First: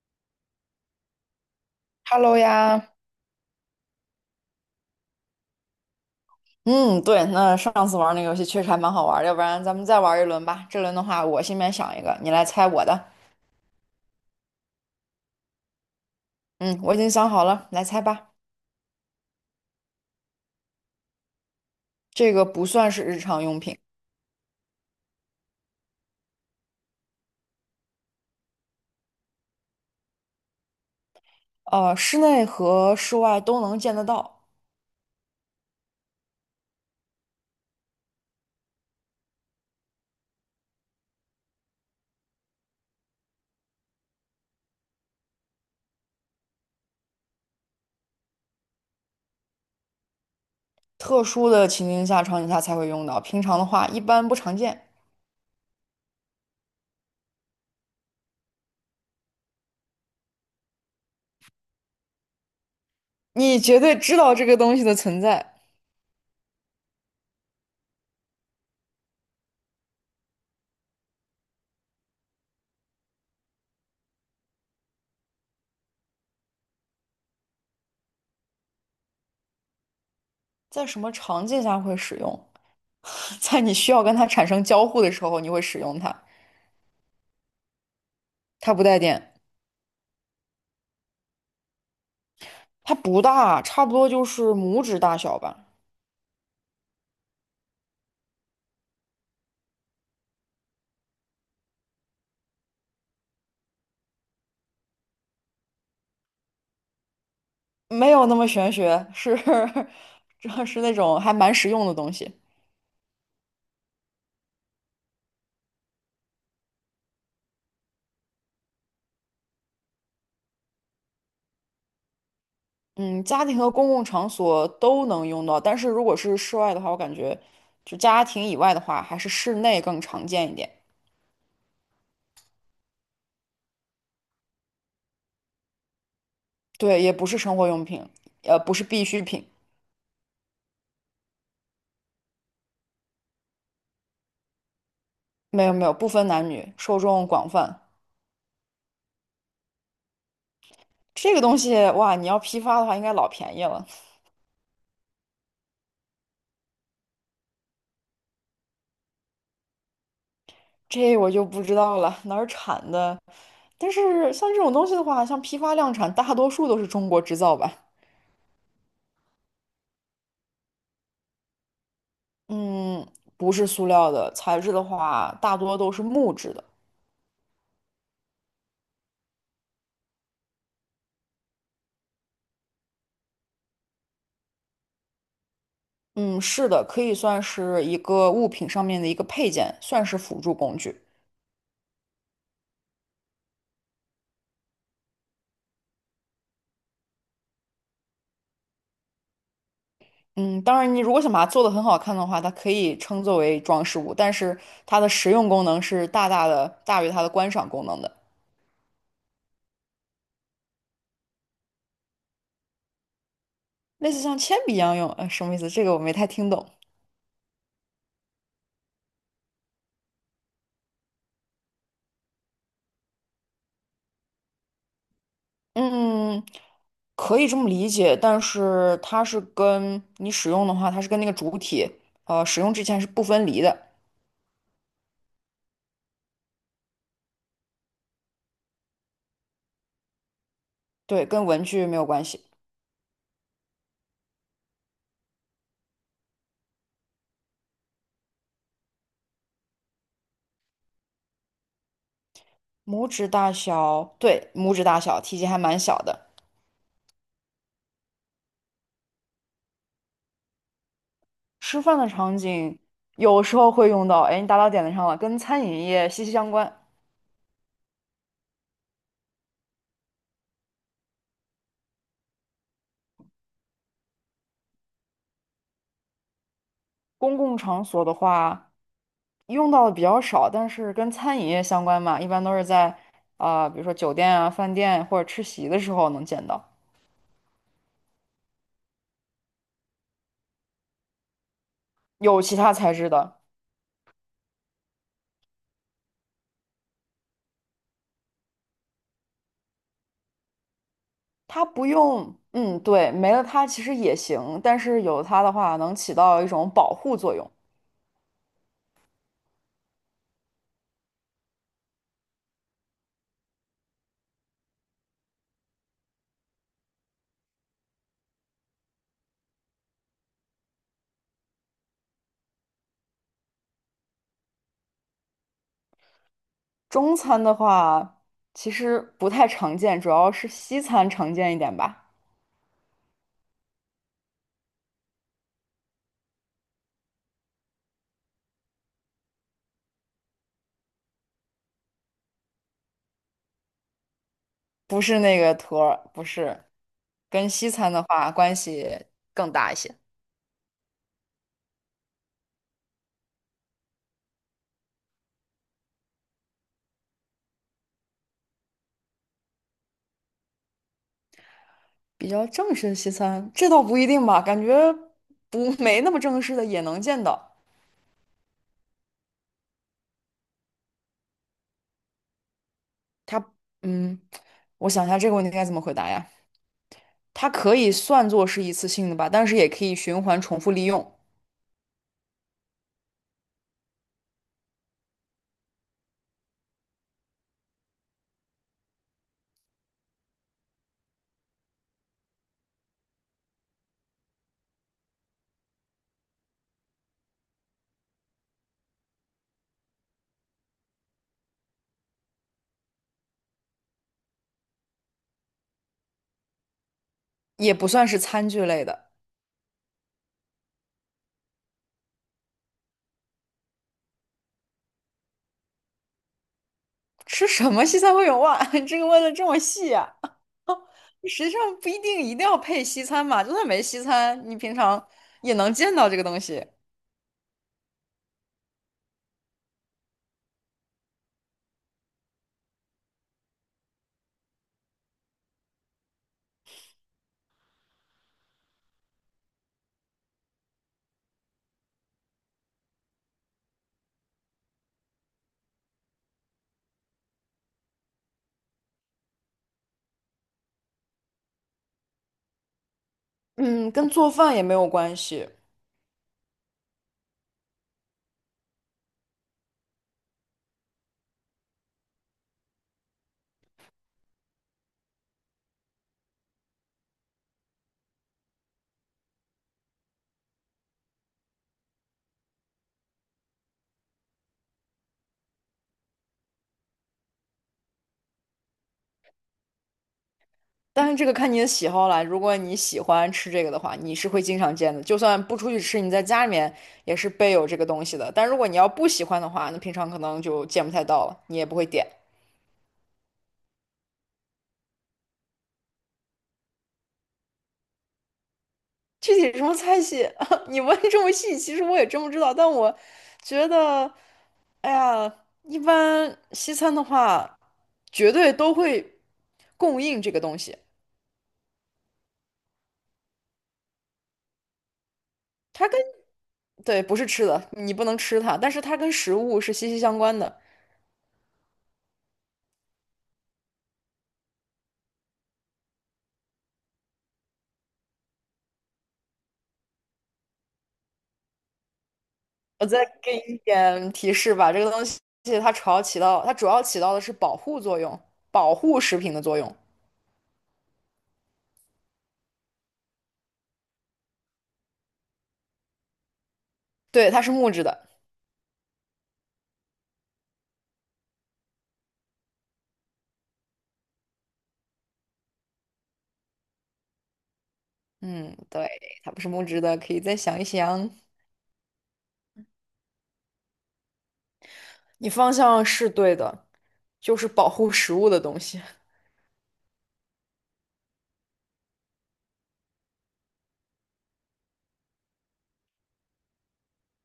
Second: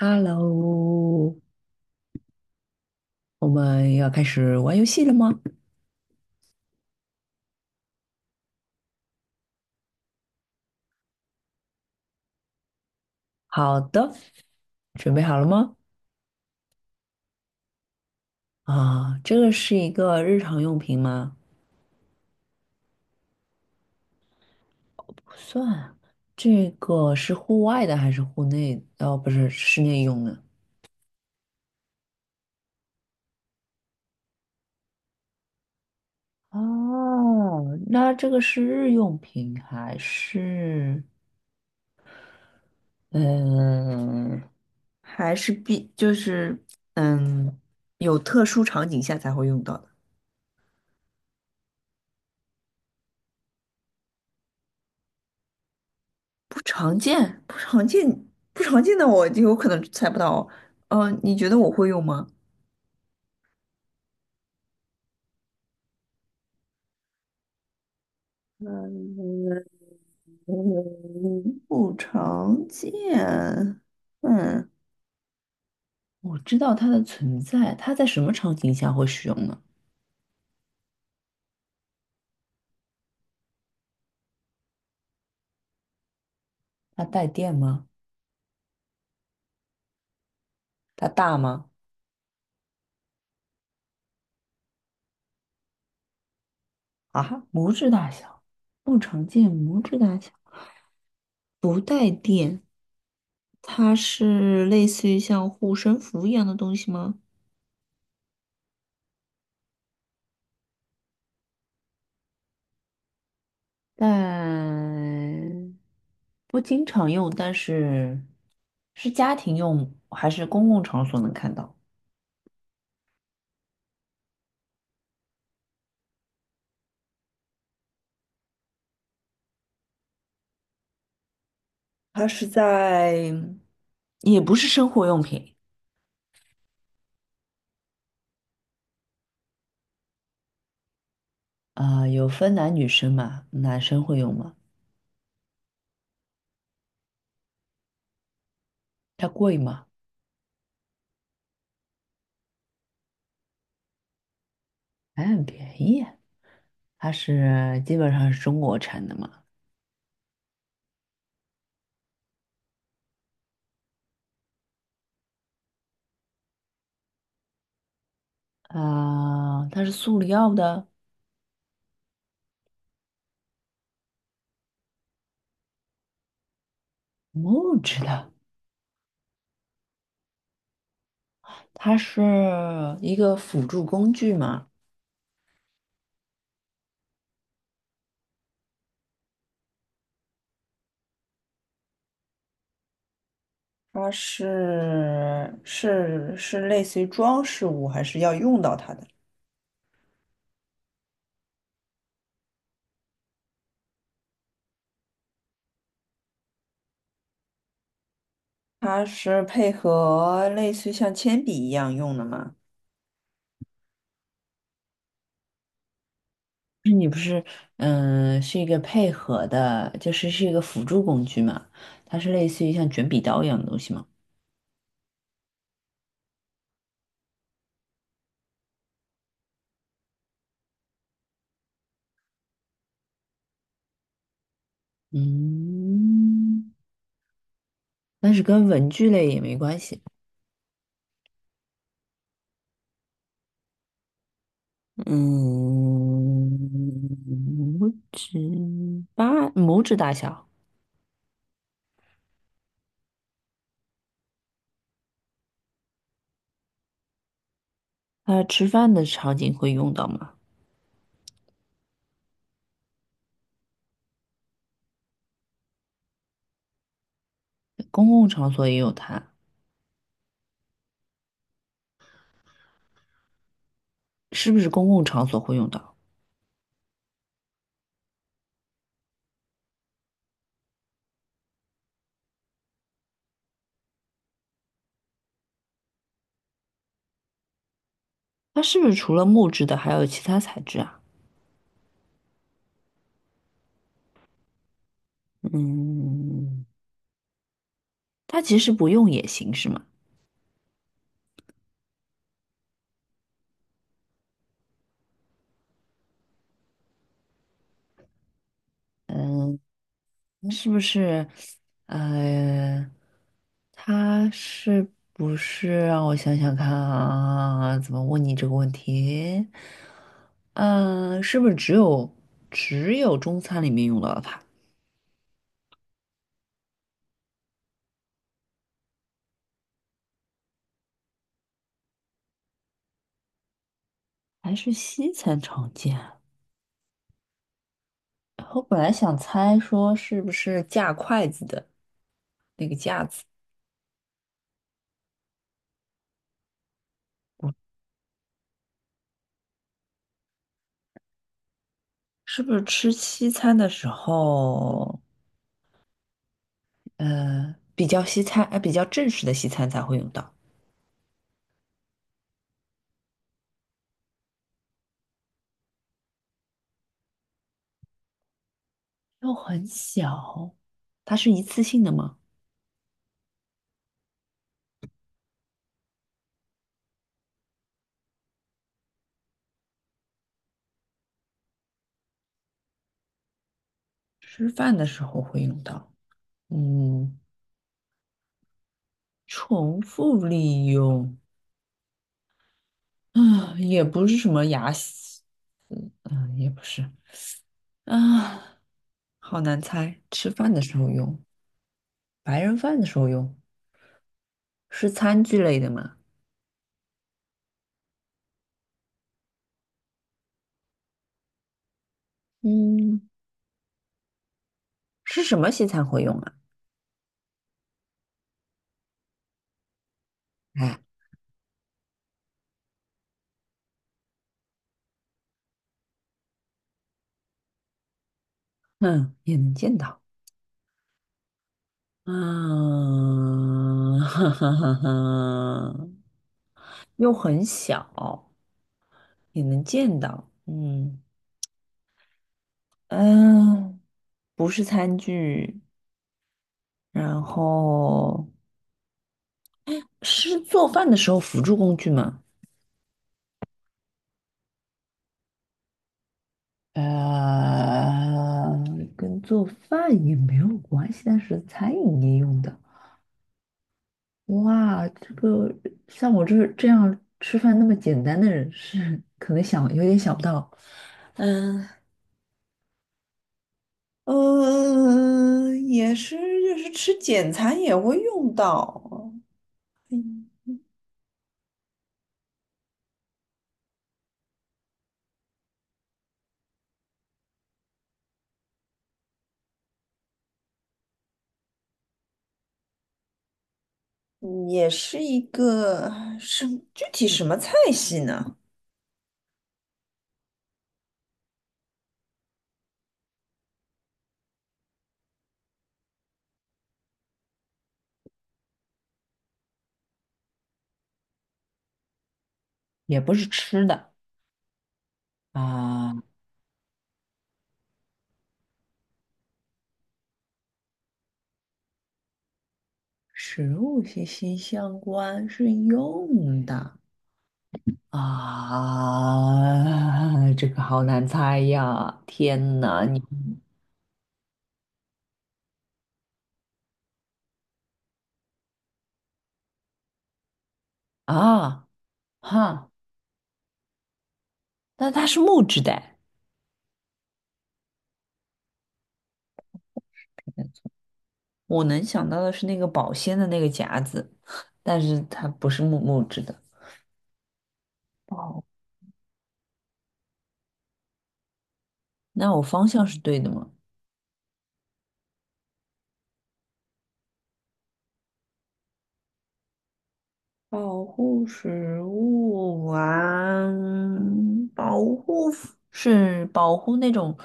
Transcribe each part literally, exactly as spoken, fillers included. Hello，Hello 呀，我们要开始玩游戏了吗？嗯，对，那上次玩那个游戏确实还蛮好玩儿，要不然咱们再玩一轮吧。这轮的话，我心里面想一个，你来猜我的。好的，准备好了吗？嗯，我已经想好了，来猜吧。啊，这个是一个日常用品吗？这个不算是日常用品，不算，这个是户外的还是户内？哦，不是，室内用的。呃，室内和室外都能见得到，哦，那这个是日用品还是嗯，还是必就是嗯，有特殊场景下才会用到的。特殊的情境下、场景下才会用到，平常的话一般不常见。不常见，不常见，不常见的我就有可能猜不到。呃，你觉得我会用吗？你绝对知道这个东西的存在，嗯，嗯，不常见。嗯，我知道它的存在，它在什么场景下会使用呢？在什么场景下会使用？在你需要跟它产生交互的时候，你会使用它。它带电吗？它不带电。它大吗？它不大，差不多就是拇指大小吧，啊，拇指大小，不常见，拇指大小，不带电。它是类似于像护身符一样的东西吗？没有那么玄学，是 这是那种还蛮实用的东西。但不经常用，但是是家庭用还是公共场所能看到？嗯，家庭和公共场所都能用到，但是如果是室外的话，我感觉就家庭以外的话，还是室内更常见一点。它是在，也不是生活用品对，也不是生活用品，呃，不是必需品，啊，有分男女生嘛，男生会用吗？没有没有，不分男女，受众广泛。它贵吗？这个东西哇，你要批发的话，应该老便宜了，还很便宜啊，它是基本上是中国产的嘛，这我就不知道了，哪儿产的？但是像这种东西的话，像批发量产，大多数都是中国制造吧。啊，它是塑料的，嗯，不是塑料的，材质的话，大多都是木质的。木质的，它是一个辅助工具嘛。嗯，是的，可以算是一个物品上面的一个配件，算是辅助工具。它是是是类似于装饰物，还是要用到它的？嗯，当然，你如果想把它做得很好看的话，它可以称作为装饰物，但是它的实用功能是大大的大于它的观赏功能的。它是配合类似于像铅笔一样用的吗？类似像铅笔一样用，呃，什么意思？这个我没太听懂。你不是，嗯，是一个配合的，就是是一个辅助工具嘛，它是类似于像卷笔刀一样的东西嘛。嗯，可以这么理解，但是它是跟你使用的话，它是跟那个主体，呃，使用之前是不分离的，嗯，但是跟文具类也没关系。对，跟文具没有关系。嗯，拇指八拇指大小，拇指大小，对，拇指大小，体积还蛮小的。它吃饭的场景会用到吗？吃饭的场景有时候会用到，哎，你打到点子上了，跟餐饮业息息相关。公共场所也有它，是不是公共场所会用到？公共场所的话，用到的比较少，但是跟餐饮业相关嘛，一般都是在啊、比如说酒店啊、饭店或者吃席的时候能见到。它是不是除了木质的还有其他材质啊？有其他材质的。嗯，它其实不用也行是吗？它不用，嗯，对，没了它其实也行，但是有它的话能起到一种保护作用。嗯，那是不是？呃，它是不是让我想想看啊？怎么问你这个问题？嗯，是不是只有只有中餐里面用到它，中餐的话其实不太常见，主要是西餐常见一点吧，还是西餐常见啊？我本来想猜说是不是架筷子的。那个架子，不是那个托儿，不是，跟西餐的话关系更大一些。是不是吃西餐的时候，呃，比较西餐，呃，比较正式的西餐才会用到？比较正式的西餐，这倒不一定吧，感觉不 没那么正式的也能见到。又很小，它是一次性的吗？它，嗯，我想一下这个问题该怎么回答呀？它可以算作是一次性的吧，但是也可以循环重复利用。吃饭的时候会用到，嗯，重复利用，啊，也不是什么牙洗嗯嗯，也不是，啊，好难猜，吃饭的时候用，白人饭的时候用，是餐具类的吗？也不算是餐具类的。嗯，是什么西餐会用啊？吃什么西餐会有袜？这个问的这么细啊？哎。实际上不一定一定要配西餐嘛，就算没西餐，你平常也能见到这个东西。嗯，也能见到。啊，哈哈哈哈，又很小，也能见到。嗯嗯，不是餐具，然后是做饭的时候辅助工具吗？嗯，跟做饭也没有关系，呃，跟做饭也没有关系，但是餐饮业用的。哇，这个像我这这样吃饭那么简单的人是可能想有点想不到。嗯，嗯，也是，就是吃简餐也会用到，嗯，但是这个看你的喜好啦。如果你喜欢吃这个的话，你是会经常见的，就算不出去吃，你在家里面也是备有这个东西的。但如果你要不喜欢的话，那平常可能就见不太到了，你也不会点。也是一个什具体什么菜系呢？具体什么菜系，你问这么细，其实我也真不知道，但我觉得。哎呀，一般西餐的话，绝对都会供应这个东西。也不是吃的它啊，跟，对，不是吃的，你不能吃它，但是它跟食物是息息相关的。食物息息相关，是用的。啊，这个好难猜呀！天哪，我你再给你一点提示吧，这个东西它主要起到，它主要起到的是保护作用，保护食品的作用。啊哈，那它是木质的，对，它是木质的。我能想到的是那个保鲜的那个夹子，但是它不是木木质的。哦，嗯，对，它不是木质的，可以再想一想。那我方向是对的吗？你方向是对的，就是保护食物的东西。保护食物啊，保护是保护那种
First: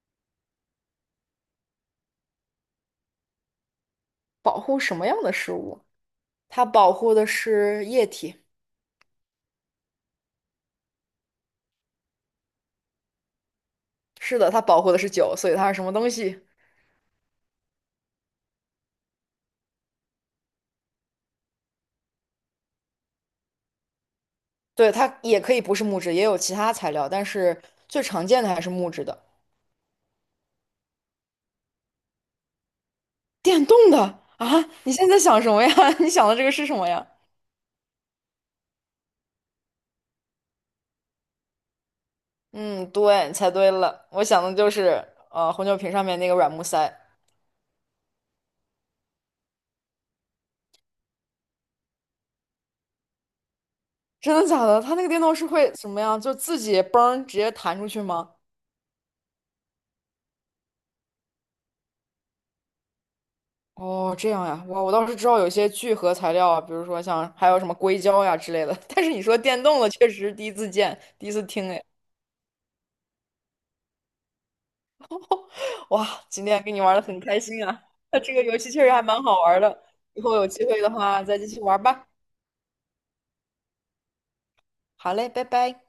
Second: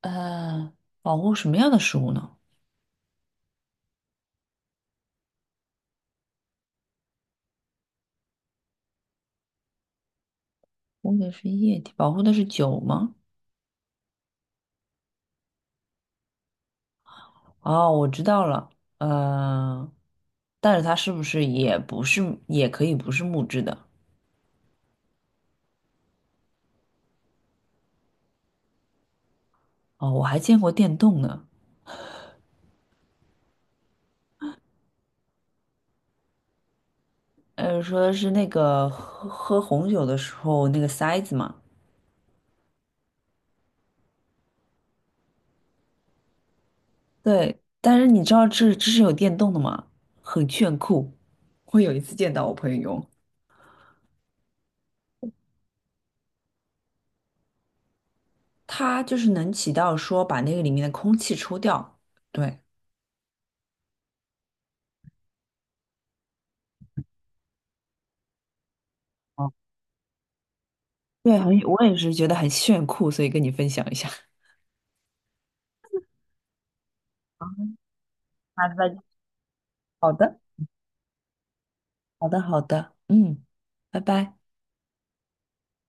呃，保护什么样的食物呢？保护什么样的食物？它保护的是液体。保护的是液体，保护的是酒吗？是的，它保护的是酒，所以它是什么东西？哦，我知道了，呃，但是它是不是也不是，也可以不是木质的？对，它也可以不是木质，也有其他材料，但是最常见的还是木质的。哦，我还见过电动呢。电动的啊？你现在想什么呀？你想的这个是什么呀？呃，说是那个喝喝红酒的时候那个塞子嘛，嗯，对，猜对了，我想的就是呃红酒瓶上面那个软木塞。对，但是你知道这这是有电动的吗？很炫酷。我有一次见到我朋友用，真的假的？它那个电动是会什么呀？就自己嘣直接弹出去吗？它就是能起到说把那个里面的空气抽掉。对，哦，这样呀，哇，我倒是知道有一些聚合材料啊，比如说像还有什么硅胶呀之类的，但是你说哦，电动的，确实第一次见，第一对，次很，听哎我也是觉得很炫酷，所以跟你分享一下。哇，今天跟你玩的很开心啊！那这个 游好戏确实的，还蛮好玩的，好以后的，有机会的话再继续玩吧。好的，好的，嗯，拜拜。好嘞，拜拜。